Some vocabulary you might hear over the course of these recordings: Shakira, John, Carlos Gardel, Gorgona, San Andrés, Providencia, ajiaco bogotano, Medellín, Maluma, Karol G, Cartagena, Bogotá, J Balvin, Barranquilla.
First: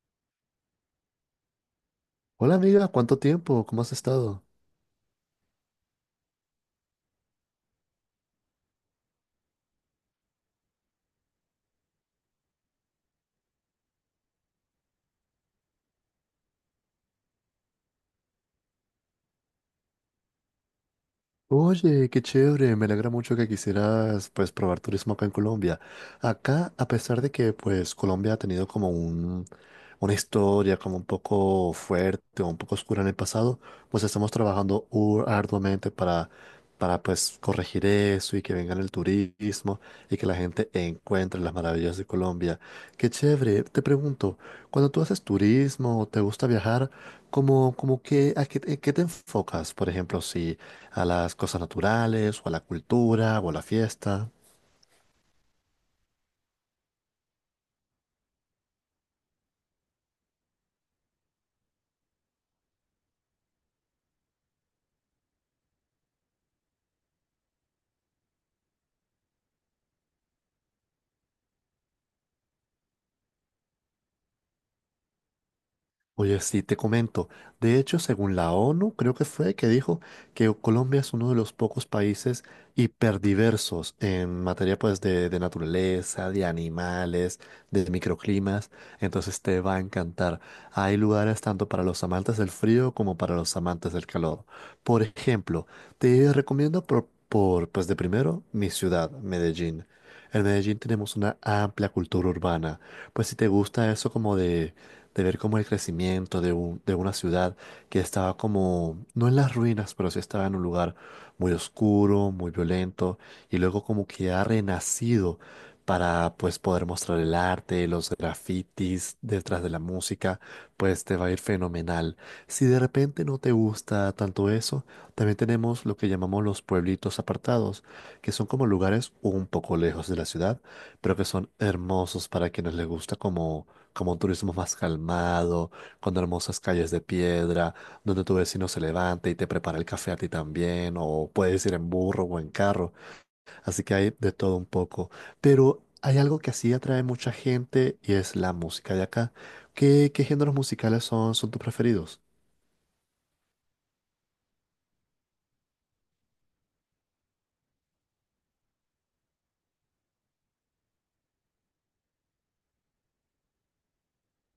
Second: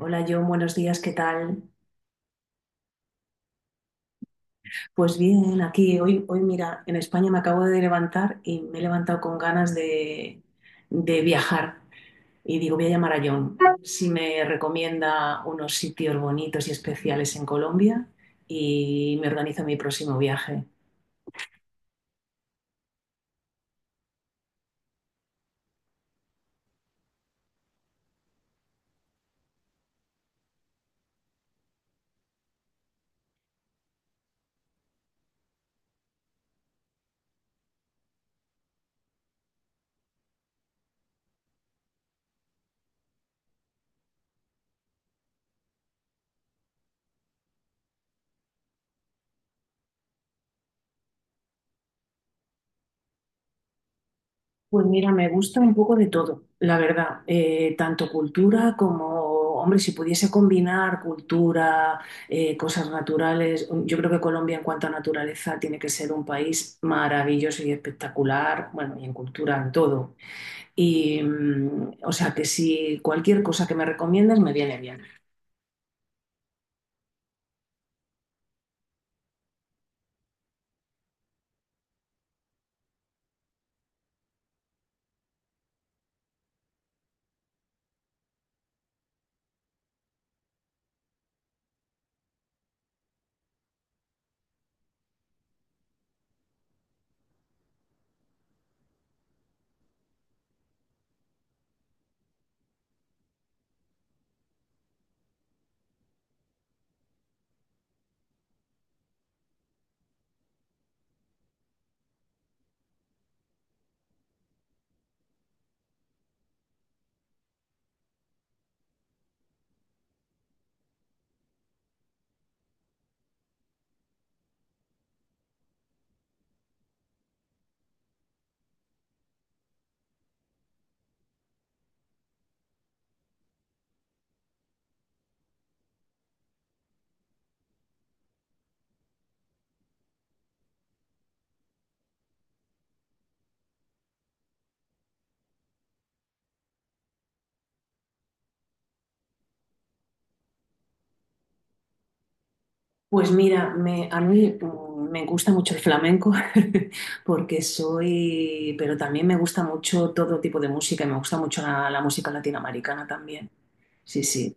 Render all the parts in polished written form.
Hola John, buenos días, ¿qué tal? Hola amiga, ¿cuánto tiempo? ¿Cómo has estado? Pues bien, aquí hoy mira, en España me acabo de levantar y me he levantado con ganas de viajar. Y digo, voy a llamar a John si me recomienda unos sitios bonitos y especiales en Colombia y me organizo mi próximo viaje. Oye, qué chévere, me alegra mucho que quisieras pues probar turismo acá en Colombia. Acá, a pesar de que pues Colombia ha tenido una historia como un poco fuerte o un poco oscura en el pasado, pues estamos trabajando arduamente para pues corregir eso y que venga el turismo y que la gente encuentre las maravillas de Colombia. Qué chévere, te pregunto, cuando tú haces turismo o te gusta viajar, ¿cómo, cómo que, a qué te enfocas? Por ejemplo, si a las cosas naturales, o a la cultura, o a la fiesta. Pues mira, me gusta un poco de todo, la verdad. Tanto cultura como, hombre, si pudiese combinar cultura, cosas naturales, yo creo que Colombia en cuanto a naturaleza tiene que ser un país maravilloso y espectacular, bueno, y en cultura, en todo. O sea, que si cualquier cosa que me recomiendes me viene bien. Oye, sí, te comento. De hecho, según la ONU, creo que fue que dijo que Colombia es uno de los pocos países hiperdiversos en materia de naturaleza, de animales, de microclimas. Entonces te va a encantar. Hay lugares tanto para los amantes del frío como para los amantes del calor. Por ejemplo, te recomiendo por pues de primero mi ciudad, Medellín. En Medellín tenemos una amplia cultura urbana. Pues si te gusta eso como de ver como el crecimiento de una ciudad que estaba como, no en las ruinas, pero sí estaba en un lugar muy oscuro, muy violento, y luego como que ha renacido para pues poder mostrar el arte, los grafitis detrás de la música, pues te va a ir fenomenal. Si de repente no te gusta tanto eso, también tenemos lo que llamamos los pueblitos apartados, que son como lugares un poco lejos de la ciudad, pero que son hermosos para quienes les gusta como un turismo más calmado, con hermosas calles de piedra, donde tu vecino se levanta y te prepara el café a ti también, o puedes ir en burro o en carro, así que hay de todo un poco. Pero hay algo que así atrae mucha gente y es la música de acá. ¿Qué géneros musicales son tus preferidos? Pues mira, a mí me gusta mucho el flamenco porque soy, pero también me gusta mucho todo tipo de música y me gusta mucho la música latinoamericana también. Sí, sí.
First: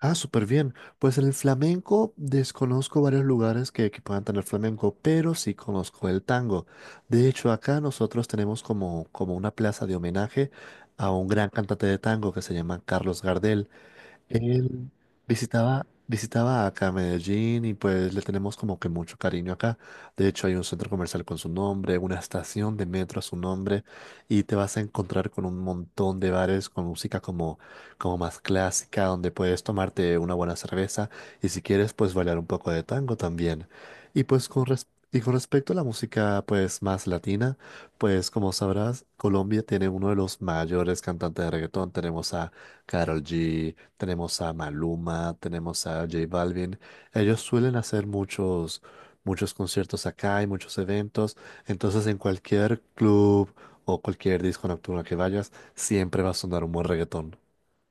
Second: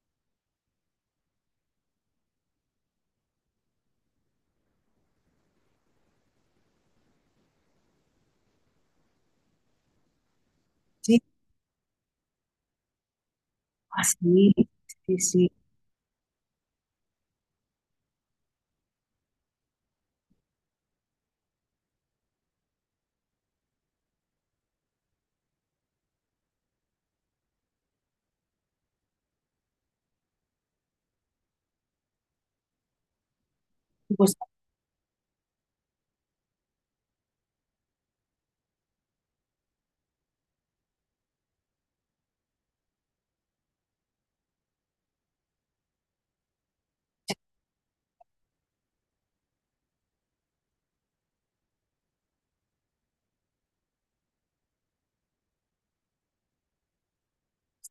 Ah, súper bien. Pues en el flamenco desconozco varios lugares que puedan tener flamenco, pero sí conozco el tango. De hecho, acá nosotros tenemos como una plaza de homenaje a Sí, un gran cantante de tango que se llama Carlos Gardel. así, Él sí, sí. Visitaba acá Medellín y pues le tenemos como que mucho cariño acá. De hecho, hay un centro comercial con su nombre, una estación de metro a su nombre y te vas a encontrar con un montón de bares con música como más clásica, donde puedes tomarte una buena cerveza y si quieres, pues bailar un poco de tango también. Pues, Y con respecto a la música pues más latina, pues como sabrás, Colombia tiene uno de los mayores cantantes de reggaetón. Tenemos a Karol G, tenemos a Maluma, tenemos a J Balvin. Ellos suelen hacer muchos conciertos acá y muchos eventos. Entonces, en cualquier club o cualquier disco nocturno que vayas, siempre va a sonar un buen reggaetón.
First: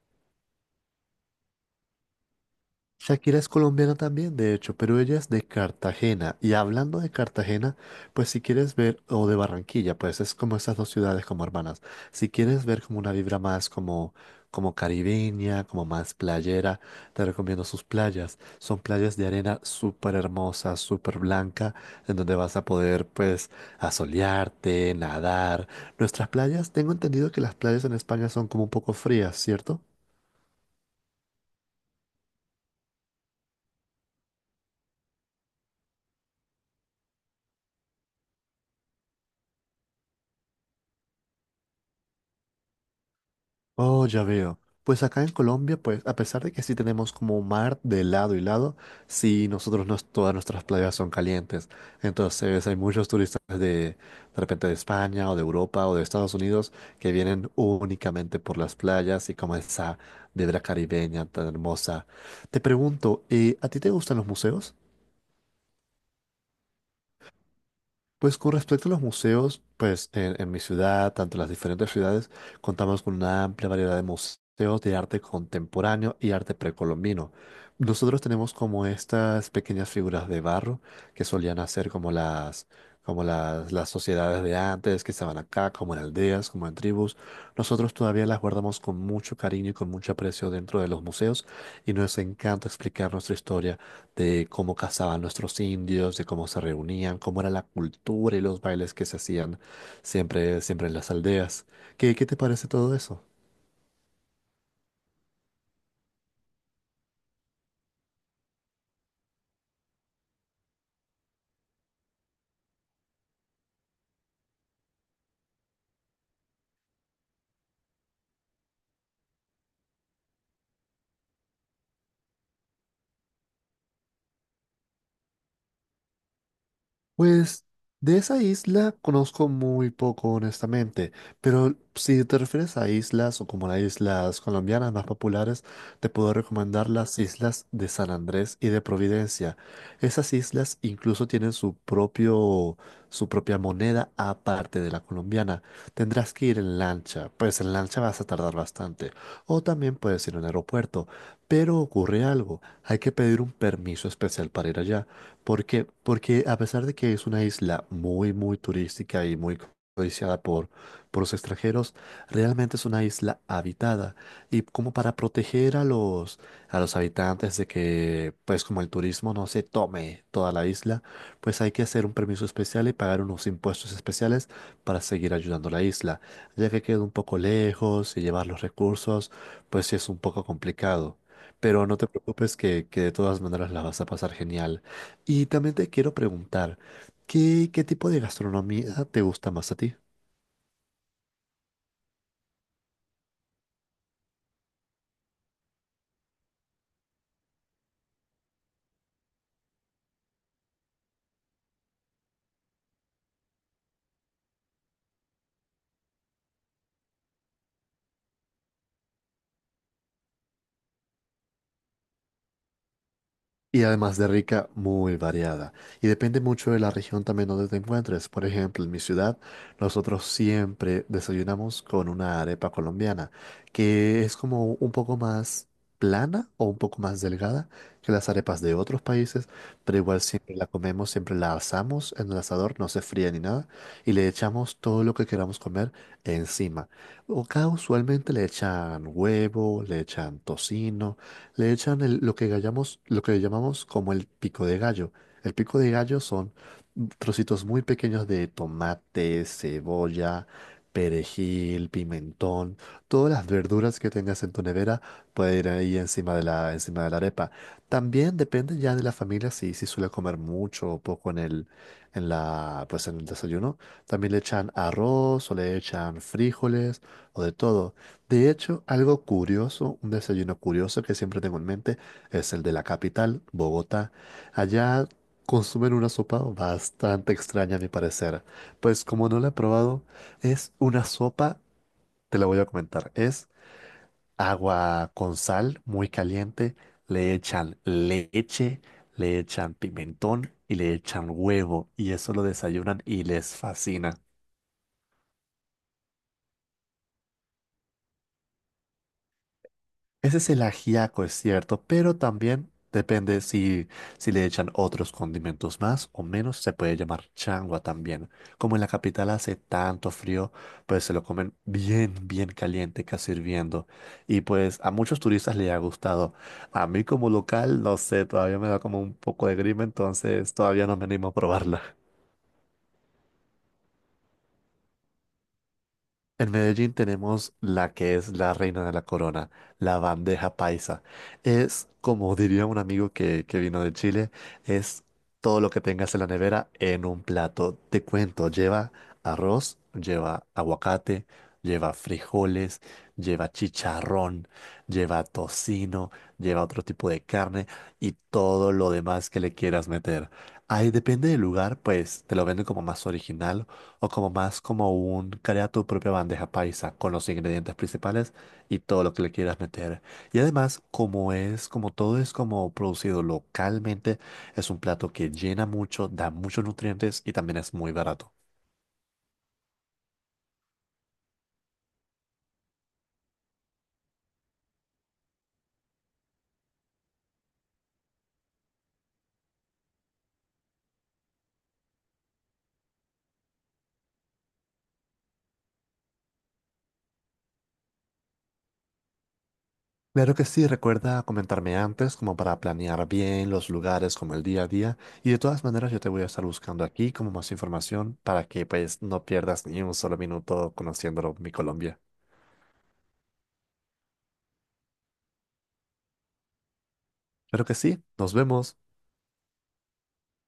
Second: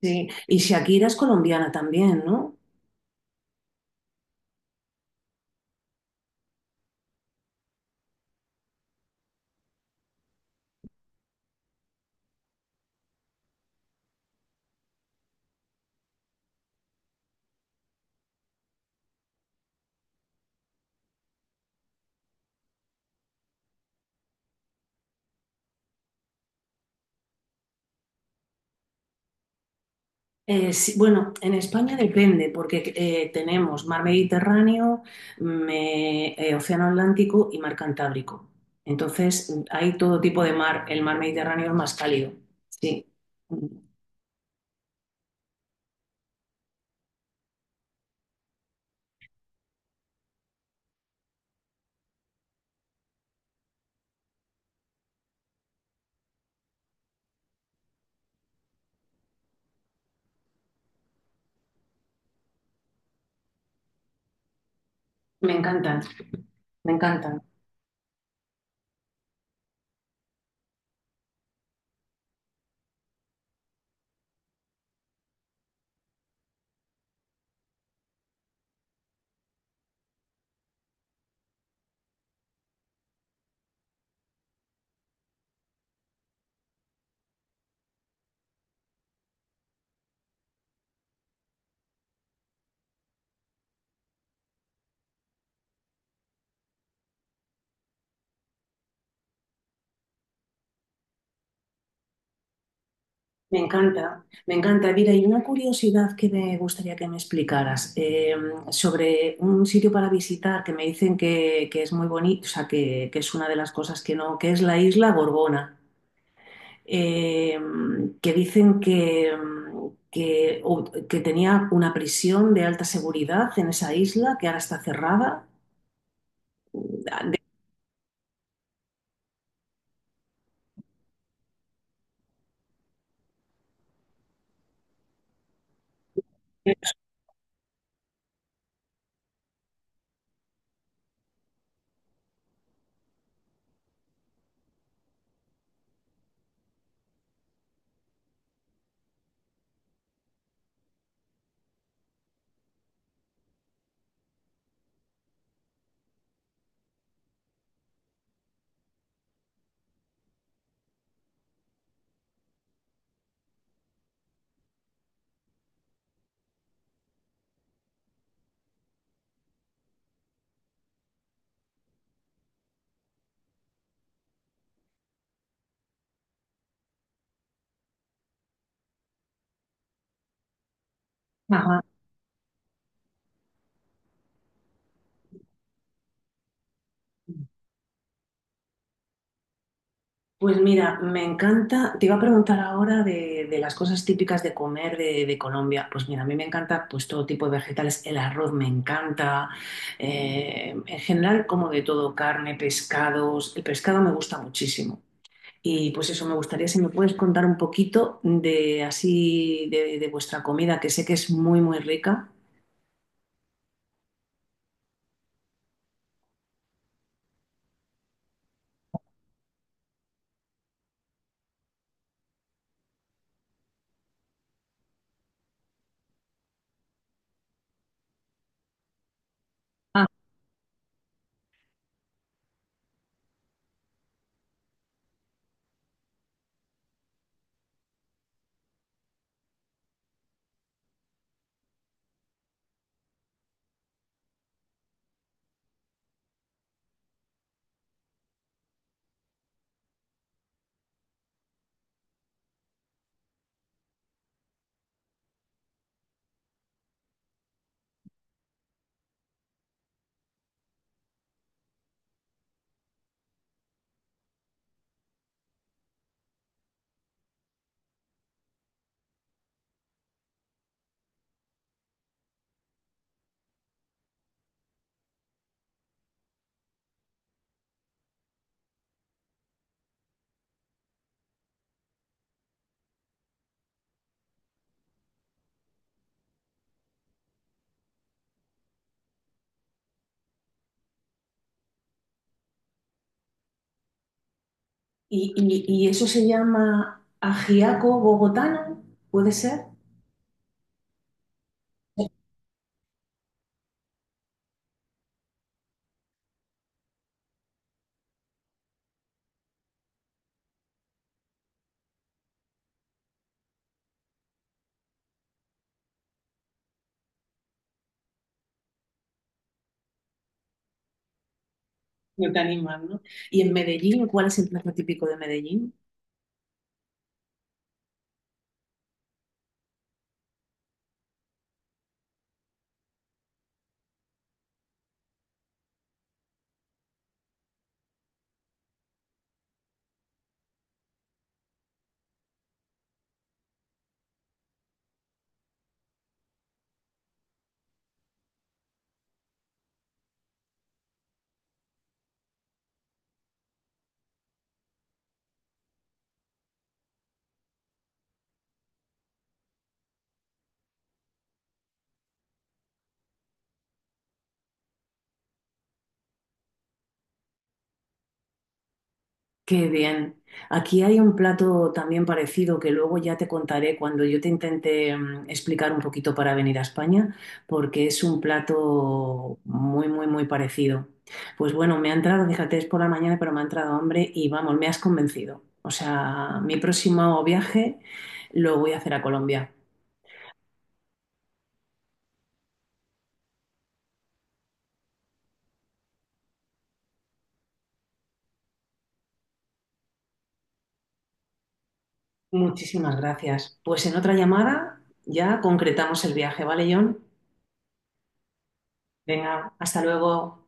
sí. Y Shakira es colombiana también, ¿no? Shakira es colombiana también, de hecho, pero ella es de Cartagena. Y hablando de Cartagena, pues si quieres ver, o de Barranquilla, pues es como esas dos ciudades como hermanas. Si quieres ver como una vibra como caribeña, como más playera, te recomiendo sus playas. Son playas de arena súper hermosa, súper blanca, en donde vas a poder pues asolearte, nadar. Nuestras playas, tengo entendido que las playas en España son como un poco frías, ¿cierto? Sí, bueno, en España depende, porque tenemos mar Mediterráneo, Océano Atlántico y mar Cantábrico. Entonces, hay todo tipo de mar. El mar Mediterráneo es más cálido. Sí. Mm, Oh, ya veo. Pues acá en Colombia, pues a pesar de que sí tenemos como mar de lado y lado, sí nosotros no, todas nuestras playas son calientes. Entonces hay muchos turistas de repente de España o de Europa o de Estados Unidos que vienen únicamente por las playas y como esa vibra caribeña tan hermosa. Te pregunto, ¿a ti te gustan los museos? Me encantan, me encantan. Pues con respecto a los museos, pues en mi ciudad, tanto en las diferentes ciudades, contamos con una amplia variedad de museos de arte contemporáneo y arte precolombino. Nosotros tenemos como estas pequeñas figuras de barro que solían hacer como las sociedades de antes que estaban acá, como en aldeas, como en tribus. Nosotros todavía las guardamos con mucho cariño y con mucho aprecio dentro de los museos y nos encanta explicar nuestra historia de cómo cazaban nuestros indios, de cómo se reunían, cómo era la cultura y los bailes que se hacían siempre en las aldeas. ¿Qué te parece todo eso? Me encanta, me encanta. Mira, y una curiosidad que me gustaría que me explicaras sobre un sitio para visitar que me dicen que es muy bonito, o sea, que es una de las cosas que no, que es la isla Gorgona. eh, que dicen que tenía una prisión de alta seguridad en esa isla que ahora está cerrada. Pues de esa isla conozco muy poco, honestamente, pero si te refieres a islas o como las islas colombianas más populares, te puedo recomendar las islas de San Andrés y de Providencia. Esas islas incluso tienen su propia moneda aparte de la colombiana. Tendrás que ir en lancha, pues en lancha vas a tardar bastante, o también puedes ir en aeropuerto, pero ocurre algo, hay que pedir un permiso especial para ir allá. ¿Por qué? Porque a pesar de que es una isla muy, muy turística y muy codiciada por los extranjeros, realmente es una isla habitada. Y como para proteger a a los habitantes de que, pues como el turismo no se tome toda la isla, pues hay que hacer un permiso especial y pagar unos impuestos especiales para seguir ayudando a la isla. Ya que queda un poco lejos y llevar los recursos, pues sí es un poco complicado. Ajá. Pero no te preocupes que de todas maneras la vas a pasar genial. Y también te quiero preguntar, ¿qué tipo de gastronomía te gusta más a ti? Pues mira, me encanta, te iba a preguntar ahora de las cosas típicas de comer de Colombia. Pues mira, a mí me encanta pues todo tipo de vegetales, el arroz me encanta, en general como de todo, carne, pescados, el pescado me gusta muchísimo. Y pues eso, me gustaría si me puedes contar un poquito de así de vuestra comida, que sé que es muy rica. Y además de rica, muy variada. Y depende mucho de la región también donde te encuentres. Por ejemplo, en mi ciudad, nosotros siempre desayunamos con una arepa colombiana, que es como un poco más plana o un poco más delgada que las arepas de otros países, pero Ah, igual siempre la comemos, siempre la asamos en el asador, no se fría ni nada, y le echamos todo lo que queramos comer encima. O acá usualmente le echan huevo, le echan tocino. Le echan el- lo que gallamos- Lo que llamamos como el pico de gallo. El pico de gallo son trocitos muy pequeños de tomate, cebolla, perejil, pimentón, todas las verduras que tengas en tu nevera pueden ir ahí encima de la arepa. También depende ya de la familia si suele comer mucho o poco en el, en la, pues en el desayuno. También le echan arroz o le echan frijoles o de todo. De hecho, algo curioso, un desayuno curioso que siempre tengo en mente es el de la capital, Bogotá. Allá consumen una sopa bastante extraña a mi parecer. Pues como no la he probado, es una sopa, te la voy a comentar. Es agua con sal muy caliente, le echan leche, le echan pimentón y le echan huevo y eso lo desayunan y les fascina. Y eso se llama ajiaco bogotano, ¿puede ser? Ese es el ajiaco, es cierto, pero también depende si le echan otros condimentos más o menos, se puede llamar changua también. Como en la capital hace tanto frío, pues se lo comen bien, bien caliente, casi hirviendo. Y pues a muchos turistas les ha gustado. A mí como local, no sé, todavía me da como un poco de grima, entonces todavía no me animo a probarla. No te animas, ¿no? Y en Medellín, ¿cuál es el plato típico de Medellín? En Medellín tenemos la que es la reina de la corona, la bandeja paisa. Es, como diría un amigo que vino de Chile, es todo lo que tengas en la nevera en un plato. Te cuento, lleva arroz, lleva aguacate, lleva frijoles, lleva chicharrón, lleva tocino, lleva otro tipo de carne y todo lo demás que le quieras meter. Ahí depende del lugar, pues te lo venden como más original o como más como un, crea tu propia bandeja paisa con los ingredientes principales y todo lo que le quieras meter. Y además, como es, como todo es como producido localmente, es un plato que llena mucho, da muchos nutrientes y también es muy barato. Qué bien. Aquí hay un plato también parecido que luego ya te contaré cuando yo te intente explicar un poquito para venir a España, porque es un plato muy parecido. Pues bueno, me ha entrado, fíjate, es por la mañana, pero me ha entrado hambre y vamos, me has convencido. O sea, mi próximo viaje lo voy a hacer a Colombia. Claro que sí, recuerda comentarme antes como para planear bien los lugares, como el día a día. Y de todas maneras, yo te voy a estar buscando aquí como más información para que pues no pierdas ni un solo minuto conociéndolo mi Colombia. Muchísimas gracias. Pues en otra llamada ya concretamos el viaje, ¿vale, John? Claro que sí, nos vemos. Venga, hasta luego.